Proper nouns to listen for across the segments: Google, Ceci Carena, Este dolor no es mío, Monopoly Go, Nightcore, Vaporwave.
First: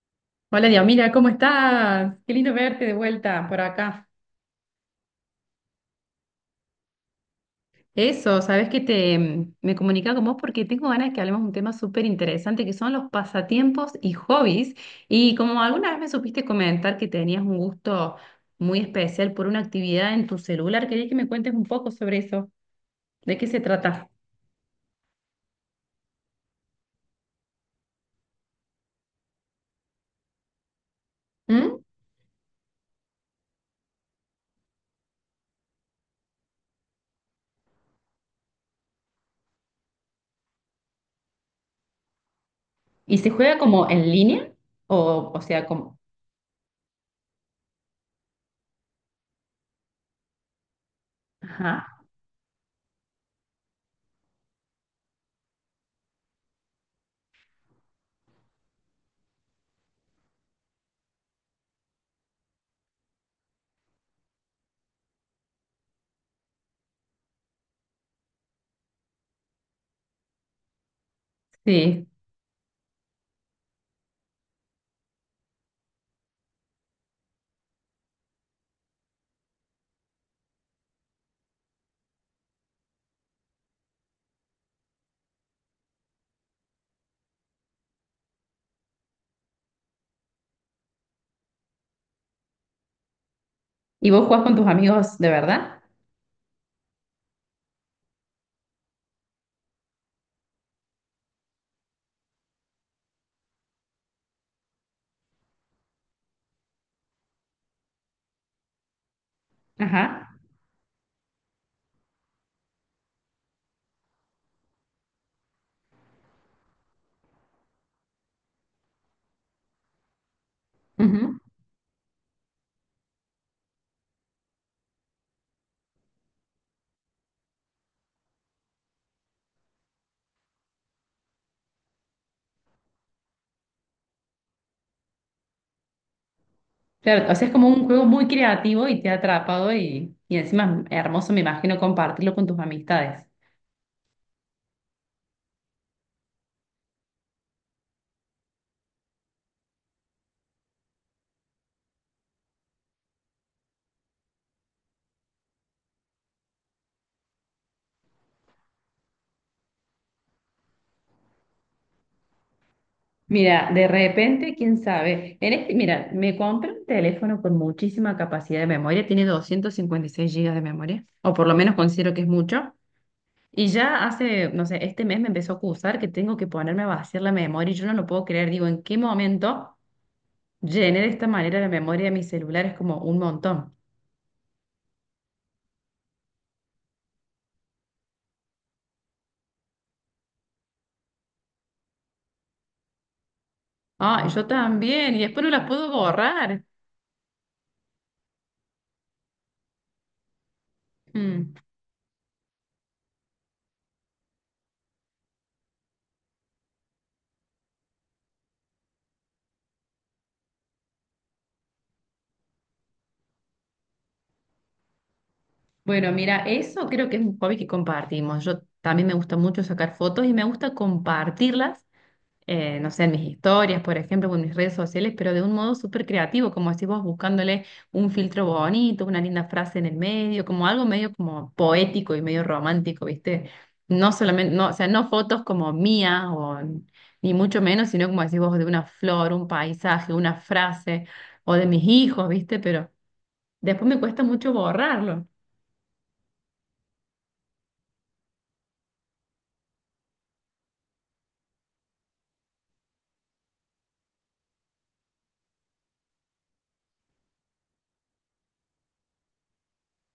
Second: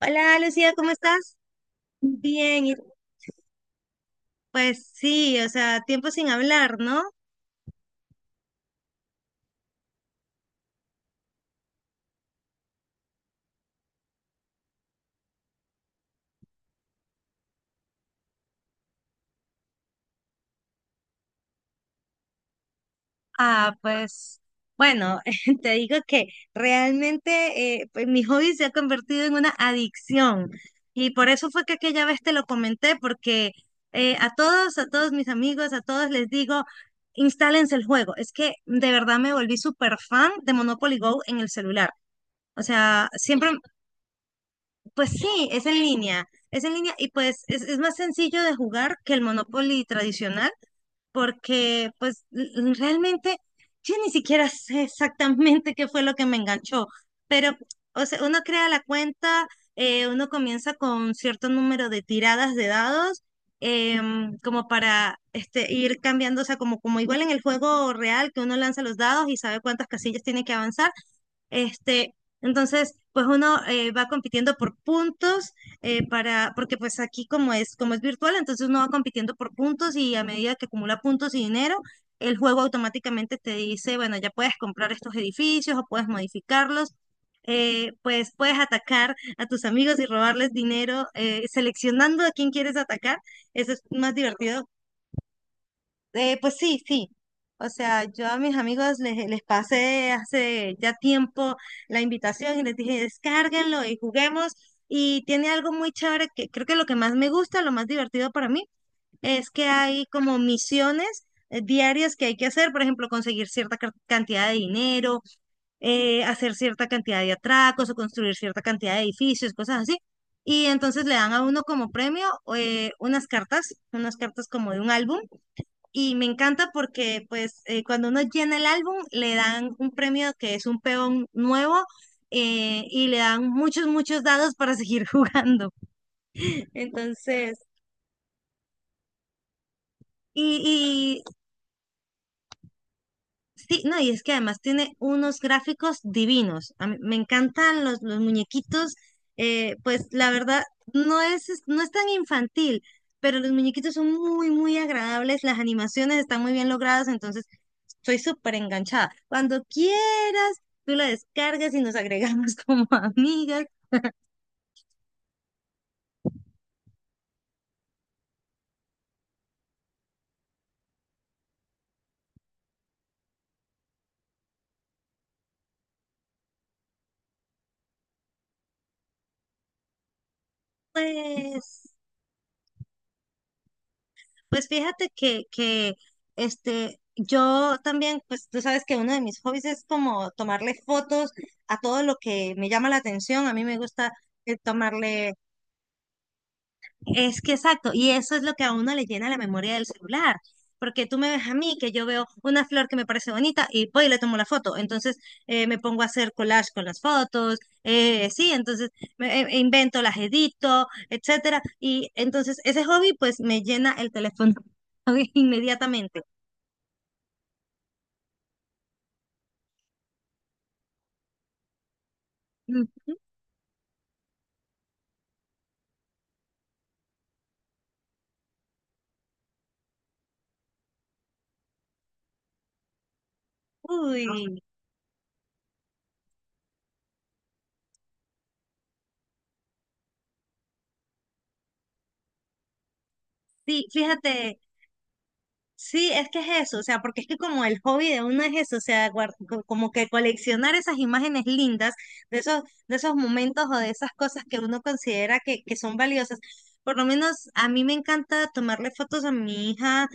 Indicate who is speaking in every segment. Speaker 1: Hola,
Speaker 2: Hola,
Speaker 1: Lucía,
Speaker 2: Dios,
Speaker 1: ¿cómo
Speaker 2: mira, ¿cómo
Speaker 1: estás?
Speaker 2: estás? Qué lindo
Speaker 1: Bien, y
Speaker 2: verte de vuelta por acá.
Speaker 1: pues sí, o sea, tiempo sin hablar, ¿no?
Speaker 2: Eso, sabes que me comunicaba con vos porque tengo ganas de que hablemos de un tema súper interesante que son los pasatiempos y hobbies. Y como alguna vez me supiste comentar que tenías un gusto muy especial por una actividad en tu celular, quería que me cuentes un poco sobre eso. ¿De qué se
Speaker 1: Ah,
Speaker 2: trata?
Speaker 1: pues bueno, te digo que realmente pues, mi hobby se ha convertido en una adicción y por eso fue que
Speaker 2: ¿Mm?
Speaker 1: aquella vez te lo comenté, porque a todos mis amigos, a todos les digo, instálense el juego. Es que de verdad me volví súper fan de Monopoly Go en el celular. O sea,
Speaker 2: ¿Y se
Speaker 1: siempre.
Speaker 2: juega como en línea?
Speaker 1: Pues
Speaker 2: O, o
Speaker 1: sí,
Speaker 2: sea, como.
Speaker 1: es en línea y pues es más sencillo de jugar que el Monopoly tradicional porque
Speaker 2: Ajá.
Speaker 1: pues realmente yo ni siquiera sé exactamente qué fue lo que me enganchó, pero o sea, uno crea la cuenta, uno comienza con cierto número de tiradas de dados, como para ir cambiando, o sea, como igual en el juego real que uno lanza los dados y sabe cuántas casillas tiene que avanzar,
Speaker 2: Sí.
Speaker 1: este, entonces, pues uno va compitiendo por puntos, porque pues aquí como como es virtual, entonces uno va compitiendo por puntos y a medida que acumula puntos y dinero, el juego automáticamente te dice, bueno, ya puedes comprar estos edificios o puedes modificarlos. Pues puedes atacar a tus amigos y robarles dinero, seleccionando a quién quieres atacar. Eso es
Speaker 2: ¿Y
Speaker 1: más
Speaker 2: vos jugás con tus
Speaker 1: divertido.
Speaker 2: amigos de verdad?
Speaker 1: Pues sí, sí. O sea, yo a mis amigos les pasé hace ya tiempo la invitación y les dije, descárguenlo y juguemos. Y tiene algo muy chévere que creo que lo que más me gusta, lo más divertido para mí, es que hay
Speaker 2: Ajá.
Speaker 1: como misiones diarias que hay que hacer. Por ejemplo, conseguir cierta cantidad de dinero, hacer cierta cantidad de atracos o construir cierta cantidad de edificios, cosas así. Y entonces le dan a uno como premio unas cartas como de un álbum, y me encanta porque pues cuando uno llena el álbum le dan un premio que es un peón nuevo, y le dan muchos, muchos dados para seguir jugando.
Speaker 2: Claro, o sea, es
Speaker 1: Entonces,
Speaker 2: como un juego muy creativo y te ha atrapado y encima es hermoso,
Speaker 1: y
Speaker 2: me imagino, compartirlo con tus amistades.
Speaker 1: sí, no, y es que además tiene unos gráficos divinos. A mí me encantan los muñequitos. Pues la verdad, no es tan infantil, pero los muñequitos son muy, muy agradables. Las animaciones están muy bien logradas, entonces soy súper enganchada. Cuando quieras, tú la descargas y nos agregamos como amigas.
Speaker 2: Mira, de repente, quién sabe. En este, mira, me compré un teléfono con muchísima capacidad de memoria, tiene 256 GB de memoria, o por lo menos considero que es mucho. Y ya hace, no sé, este mes me empezó a acusar que tengo que ponerme a vaciar la memoria y yo no lo puedo creer. Digo, ¿en qué momento llené de esta manera la
Speaker 1: Pues,
Speaker 2: memoria de mi celular? Es como un montón.
Speaker 1: pues fíjate que yo también, pues tú sabes que uno de mis hobbies es como tomarle fotos a todo lo que me llama la atención. A mí me gusta
Speaker 2: Ah, yo también, y
Speaker 1: tomarle
Speaker 2: después no las puedo borrar.
Speaker 1: Es que exacto, y eso es lo que a uno le llena la memoria del celular, porque tú me ves a
Speaker 2: Mm.
Speaker 1: mí que yo veo una flor que me parece bonita y voy y le tomo la foto, entonces me pongo a hacer collage con las fotos, sí, entonces e invento, las edito, etcétera, y entonces ese hobby pues me llena el teléfono
Speaker 2: Bueno,
Speaker 1: inmediatamente.
Speaker 2: mira, eso creo que es un hobby que compartimos. Yo también me gusta mucho sacar fotos y me gusta compartirlas,
Speaker 1: Mm.
Speaker 2: no sé, en mis historias, por ejemplo, o en mis redes sociales, pero de un modo súper creativo, como decís vos, buscándole un filtro bonito, una linda frase en el medio, como algo medio como poético y medio romántico, ¿viste? No
Speaker 1: Uy,
Speaker 2: solamente, no, o sea, no fotos como mías o ni mucho menos, sino como decís vos, de una flor, un paisaje, una frase, o de mis hijos, ¿viste? Pero
Speaker 1: sí,
Speaker 2: después me cuesta mucho
Speaker 1: fíjate,
Speaker 2: borrarlo.
Speaker 1: sí, es que es eso, o sea, porque es que como el hobby de uno es eso, o sea, como que coleccionar esas imágenes lindas de esos, de esos momentos o de esas cosas que uno considera que son valiosas. Por lo menos a mí me encanta tomarle fotos a mi hija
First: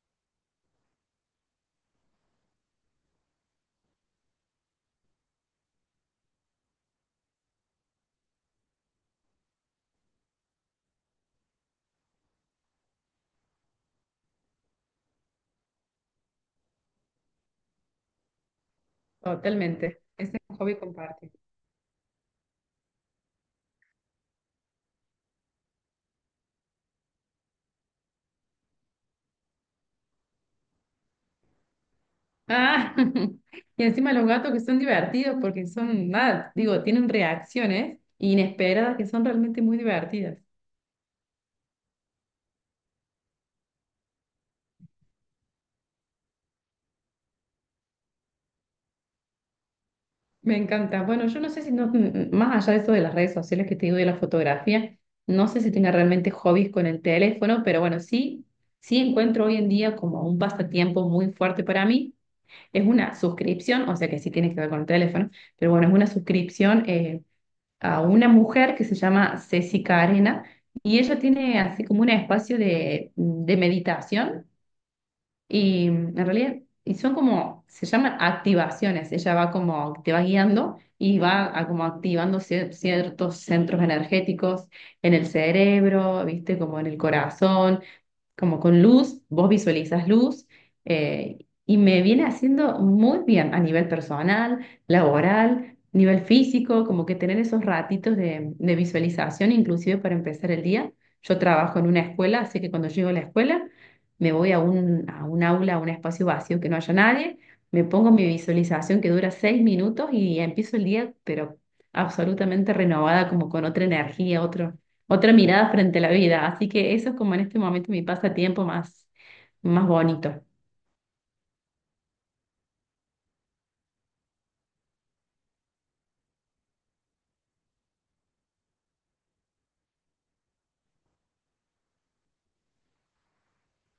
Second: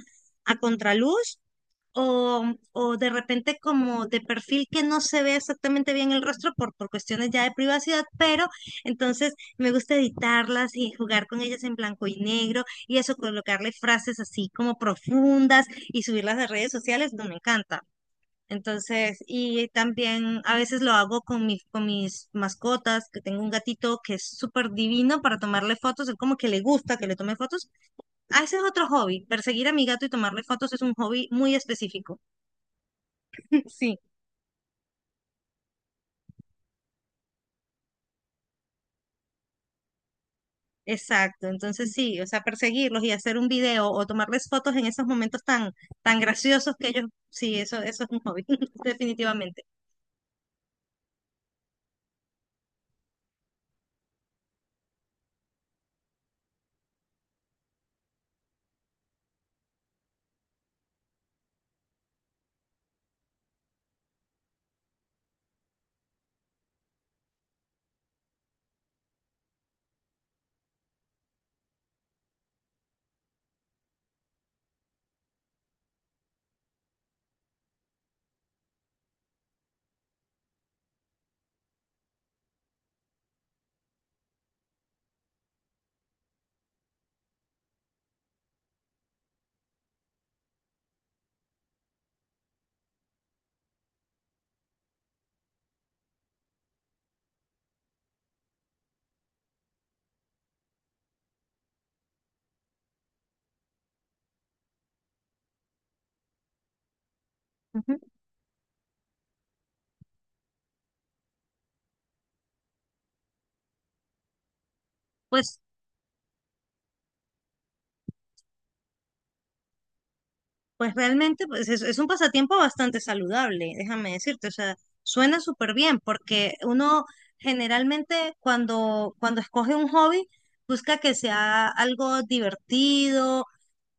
Speaker 1: a contraluz o de repente como de perfil que no se ve exactamente bien el rostro por cuestiones ya de privacidad, pero entonces me gusta editarlas y jugar con ellas en blanco y negro y eso, colocarle frases así como profundas y subirlas a redes sociales, no me encanta. Entonces, y
Speaker 2: Totalmente. Ese es
Speaker 1: también a
Speaker 2: un hobby
Speaker 1: veces lo hago
Speaker 2: compartido.
Speaker 1: con con mis mascotas, que tengo un gatito que es súper divino para tomarle fotos, él como que le gusta que le tome fotos. Ah, ese es otro hobby, perseguir a mi gato y tomarle fotos es un hobby muy específico.
Speaker 2: Ah, y
Speaker 1: Sí,
Speaker 2: encima los gatos que son divertidos porque son, nada, digo, tienen reacciones inesperadas que son realmente muy divertidas.
Speaker 1: exacto. Entonces sí, o sea, perseguirlos y hacer un video o tomarles fotos en esos momentos tan, tan graciosos que ellos, sí, eso es un hobby, definitivamente.
Speaker 2: Me encanta. Bueno, yo no sé si, no, más allá de eso de las redes sociales que te digo de la fotografía, no sé si tenga realmente hobbies con el teléfono, pero bueno, sí, sí encuentro hoy en día como un pasatiempo muy fuerte para mí. Es una suscripción, o sea que sí tiene que ver con el teléfono, pero bueno, es una suscripción. A una mujer que se llama Ceci Carena y ella tiene así como un espacio de meditación y en realidad y son como, se llaman activaciones, ella va como, te va guiando y va a como activando ciertos centros energéticos en el cerebro, viste, como en el corazón, como con luz, vos visualizas luz, eh, y me viene haciendo muy bien a nivel personal, laboral, nivel físico, como que tener esos ratitos de visualización, inclusive para empezar el día. Yo trabajo en una escuela, así que cuando llego a la escuela me voy a a un aula, a un espacio vacío que no haya nadie, me
Speaker 1: Ujú.
Speaker 2: pongo mi visualización que dura 6 minutos y empiezo el día, pero absolutamente renovada, como con otra energía, otra
Speaker 1: Pues,
Speaker 2: mirada frente a la vida. Así que eso es como en este momento mi pasatiempo más, más bonito.
Speaker 1: pues realmente es un pasatiempo bastante saludable, déjame decirte. O sea, suena súper bien porque uno generalmente cuando escoge un hobby busca que sea algo divertido,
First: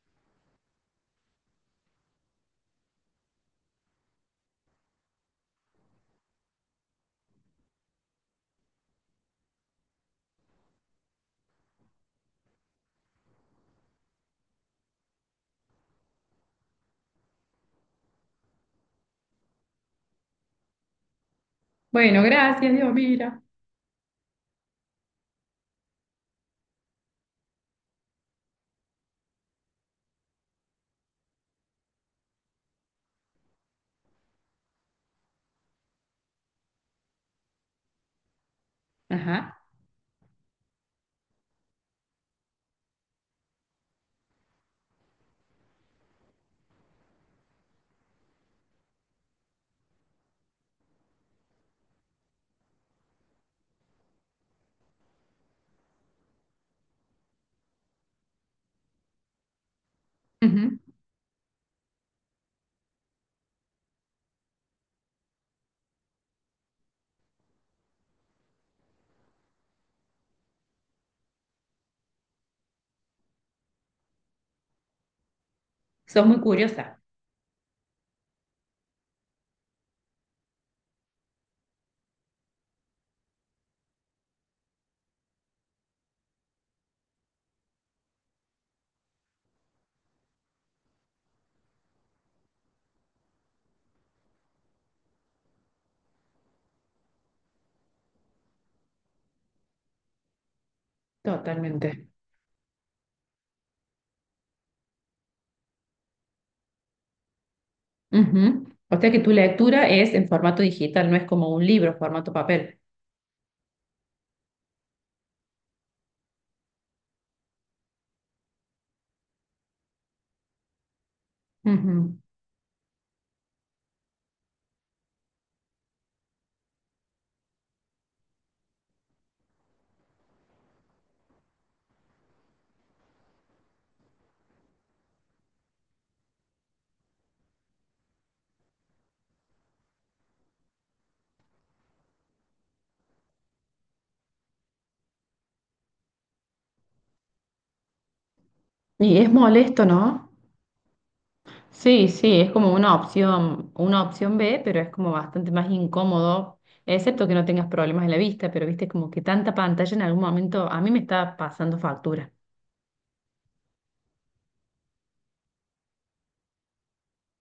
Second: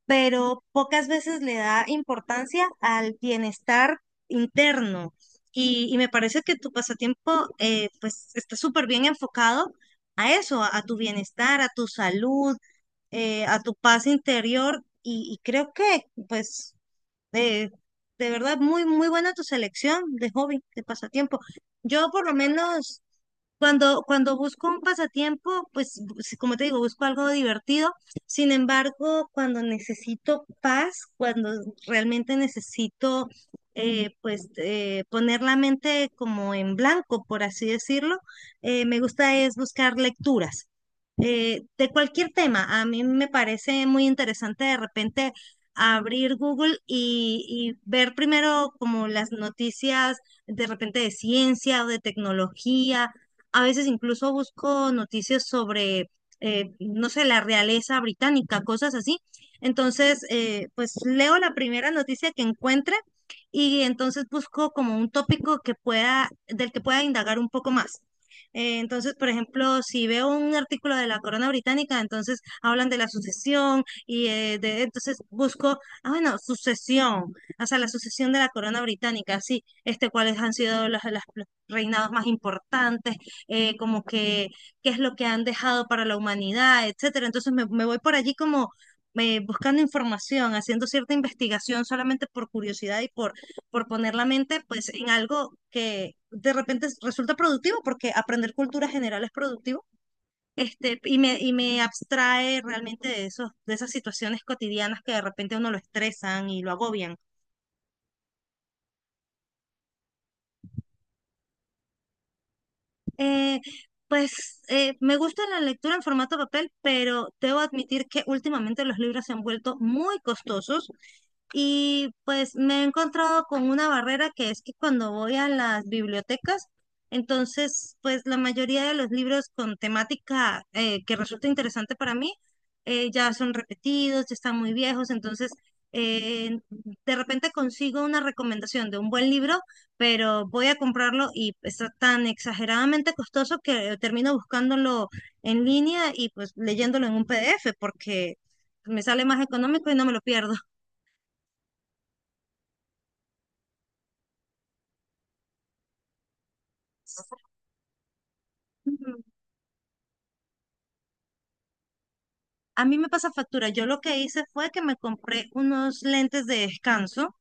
Speaker 1: pero pocas veces le da importancia al bienestar interno. Y me parece que tu pasatiempo, pues está súper bien enfocado a eso, a tu bienestar, a tu salud, a tu paz interior. Y creo que pues eh, de verdad, muy, muy buena tu selección de hobby, de pasatiempo. Yo
Speaker 2: Bueno,
Speaker 1: por lo
Speaker 2: gracias, Dios,
Speaker 1: menos
Speaker 2: mira.
Speaker 1: cuando busco un pasatiempo, pues como te digo, busco algo divertido. Sin embargo, cuando necesito paz, cuando realmente necesito poner la mente como en blanco, por así decirlo, me gusta es
Speaker 2: Ajá.
Speaker 1: buscar lecturas de cualquier tema. A mí me parece muy interesante de repente abrir Google y ver primero como las noticias de repente de ciencia o de tecnología. A veces incluso busco noticias sobre, no sé, la realeza británica, cosas así. Entonces,
Speaker 2: Ujú.
Speaker 1: pues leo la primera noticia que encuentre y entonces busco como un tópico que del que pueda indagar un poco más. Entonces, por ejemplo, si veo un artículo de la Corona Británica, entonces hablan de la sucesión, y entonces busco, ah,
Speaker 2: Sos
Speaker 1: bueno,
Speaker 2: muy curiosa.
Speaker 1: sucesión, o sea, la sucesión de la corona británica, sí, este, cuáles han sido los reinados más importantes, como que qué es lo que han dejado para la humanidad, etcétera. Entonces me voy por allí como buscando información, haciendo cierta investigación solamente por curiosidad y por poner la mente pues en algo que de repente resulta productivo, porque aprender cultura general es productivo, este, y me
Speaker 2: Totalmente.
Speaker 1: abstrae realmente de esos, de esas situaciones cotidianas que de repente a uno lo estresan y lo agobian.
Speaker 2: Ujú. O sea que tu lectura es en formato digital, no es como un libro, formato papel.
Speaker 1: Eh, Me gusta la lectura en formato papel, pero debo admitir que últimamente los libros se han vuelto muy costosos. Y
Speaker 2: Ujú.
Speaker 1: pues me he encontrado con una barrera que es que cuando voy a las bibliotecas, entonces pues la mayoría de los libros con temática que resulta interesante para mí ya son repetidos, ya están muy viejos, entonces de repente consigo una recomendación de un buen libro, pero voy a comprarlo y está tan exageradamente costoso que termino buscándolo en línea y pues leyéndolo en un PDF porque me
Speaker 2: Y
Speaker 1: sale
Speaker 2: es
Speaker 1: más
Speaker 2: molesto,
Speaker 1: económico y no me lo
Speaker 2: ¿no?
Speaker 1: pierdo.
Speaker 2: Sí, sí, es como una opción B, pero es como bastante más incómodo, excepto que no tengas problemas en la vista, pero viste como
Speaker 1: Mm.
Speaker 2: que tanta pantalla en algún momento a mí me está pasando factura.
Speaker 1: A mí me pasa factura. Yo lo que hice fue que me compré unos lentes de descanso,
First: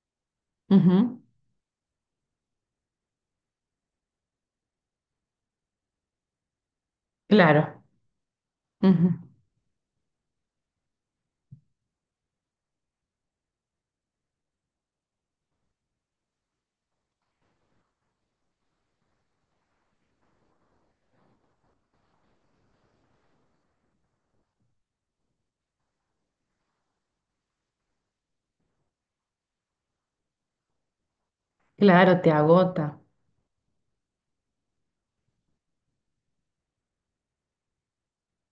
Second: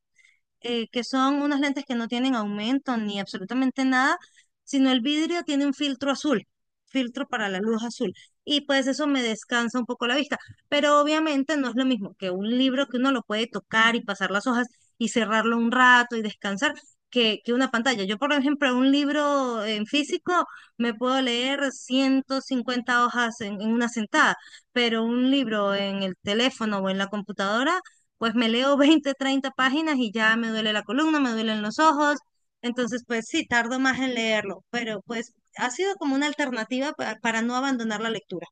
Speaker 1: que
Speaker 2: Ujú.
Speaker 1: son unas lentes que no tienen aumento ni absolutamente nada, sino el vidrio tiene un filtro azul, filtro para la luz
Speaker 2: Claro,
Speaker 1: azul. Y pues eso
Speaker 2: ujú.
Speaker 1: me descansa un poco la vista. Pero obviamente no es lo mismo que un libro que uno lo puede tocar y pasar las hojas y cerrarlo un rato y descansar. Que una pantalla. Yo, por ejemplo, un libro en físico me puedo leer 150 hojas en una sentada, pero un libro en el teléfono o en la computadora pues me leo 20, 30 páginas y ya me duele la columna, me duelen los ojos.
Speaker 2: Claro, te agota.
Speaker 1: Entonces, pues sí, tardo más en leerlo, pero pues ha sido como una alternativa para no abandonar la lectura.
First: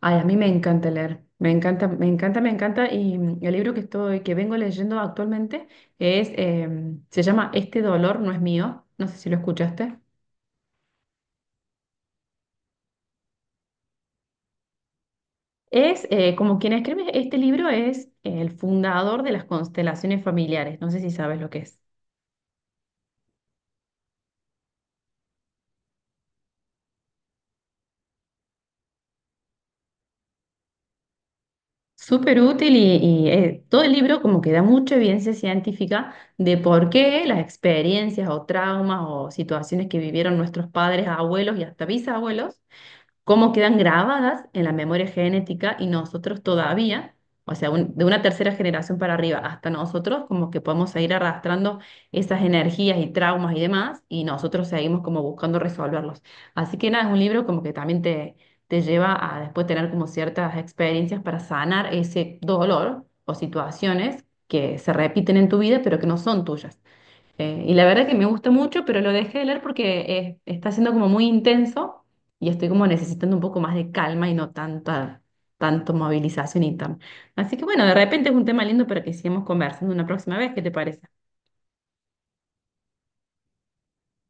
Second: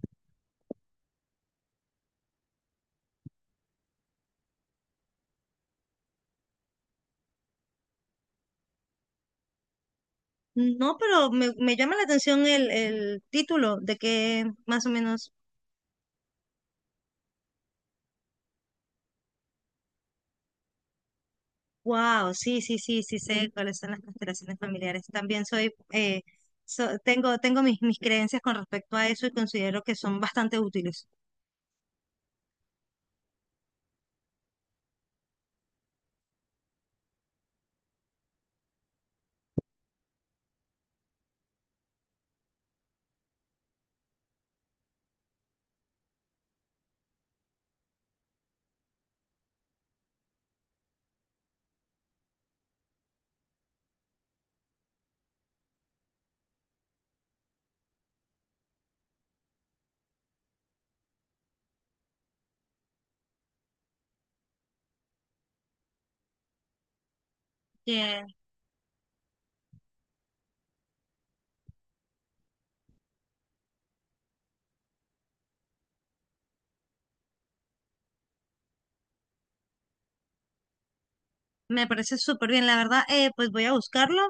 Speaker 2: Ay, a mí me encanta leer, me encanta, me encanta, me encanta. Y el libro que estoy, que vengo leyendo actualmente es, se llama Este dolor no es mío. No sé si lo escuchaste.
Speaker 1: No, pero me llama la atención el título, de que más o menos.
Speaker 2: Es como quien escribe este libro es el fundador de las constelaciones familiares. No sé si sabes lo que es.
Speaker 1: Wow, sí, sí, sí, sí sé cuáles son las constelaciones familiares. También soy, tengo mis creencias con respecto a eso y considero que son bastante útiles.
Speaker 2: Súper útil y, todo el libro como que da mucha evidencia científica de por qué las experiencias o traumas o situaciones que vivieron nuestros padres, abuelos y hasta bisabuelos cómo quedan grabadas en la memoria genética y nosotros todavía, o sea, de una tercera generación para arriba hasta nosotros, como que podemos seguir arrastrando esas energías y traumas y demás, y nosotros seguimos como buscando resolverlos. Así que nada, es un libro como que también te lleva a después tener como ciertas experiencias para sanar ese dolor o situaciones que se repiten en tu vida, pero que no son tuyas. Y la verdad que me gusta mucho, pero lo dejé de leer porque está siendo como muy intenso y estoy como necesitando un poco más de calma y no tanta, tanto movilización y tan. Así que bueno, de repente es un tema lindo para que sigamos conversando una próxima vez, ¿qué te parece?
Speaker 1: Me parece súper bien, la verdad, pues voy a buscarlo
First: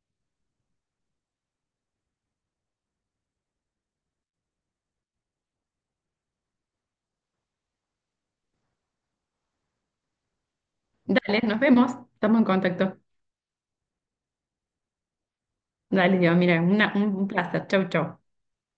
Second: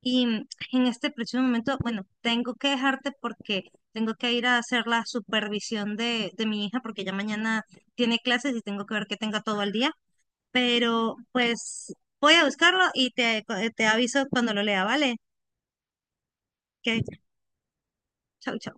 Speaker 1: y mm, en este preciso momento, bueno, tengo que dejarte porque tengo que ir a hacer la supervisión de mi hija, porque ya mañana tiene clases y tengo que ver que tenga todo el día, pero
Speaker 2: Dale, nos vemos,
Speaker 1: pues voy
Speaker 2: estamos en
Speaker 1: a buscarlo
Speaker 2: contacto.
Speaker 1: y te aviso cuando lo lea, ¿vale?
Speaker 2: Dale, Dios, mira,
Speaker 1: Que
Speaker 2: un placer. Chau, chau.
Speaker 1: chau, chau.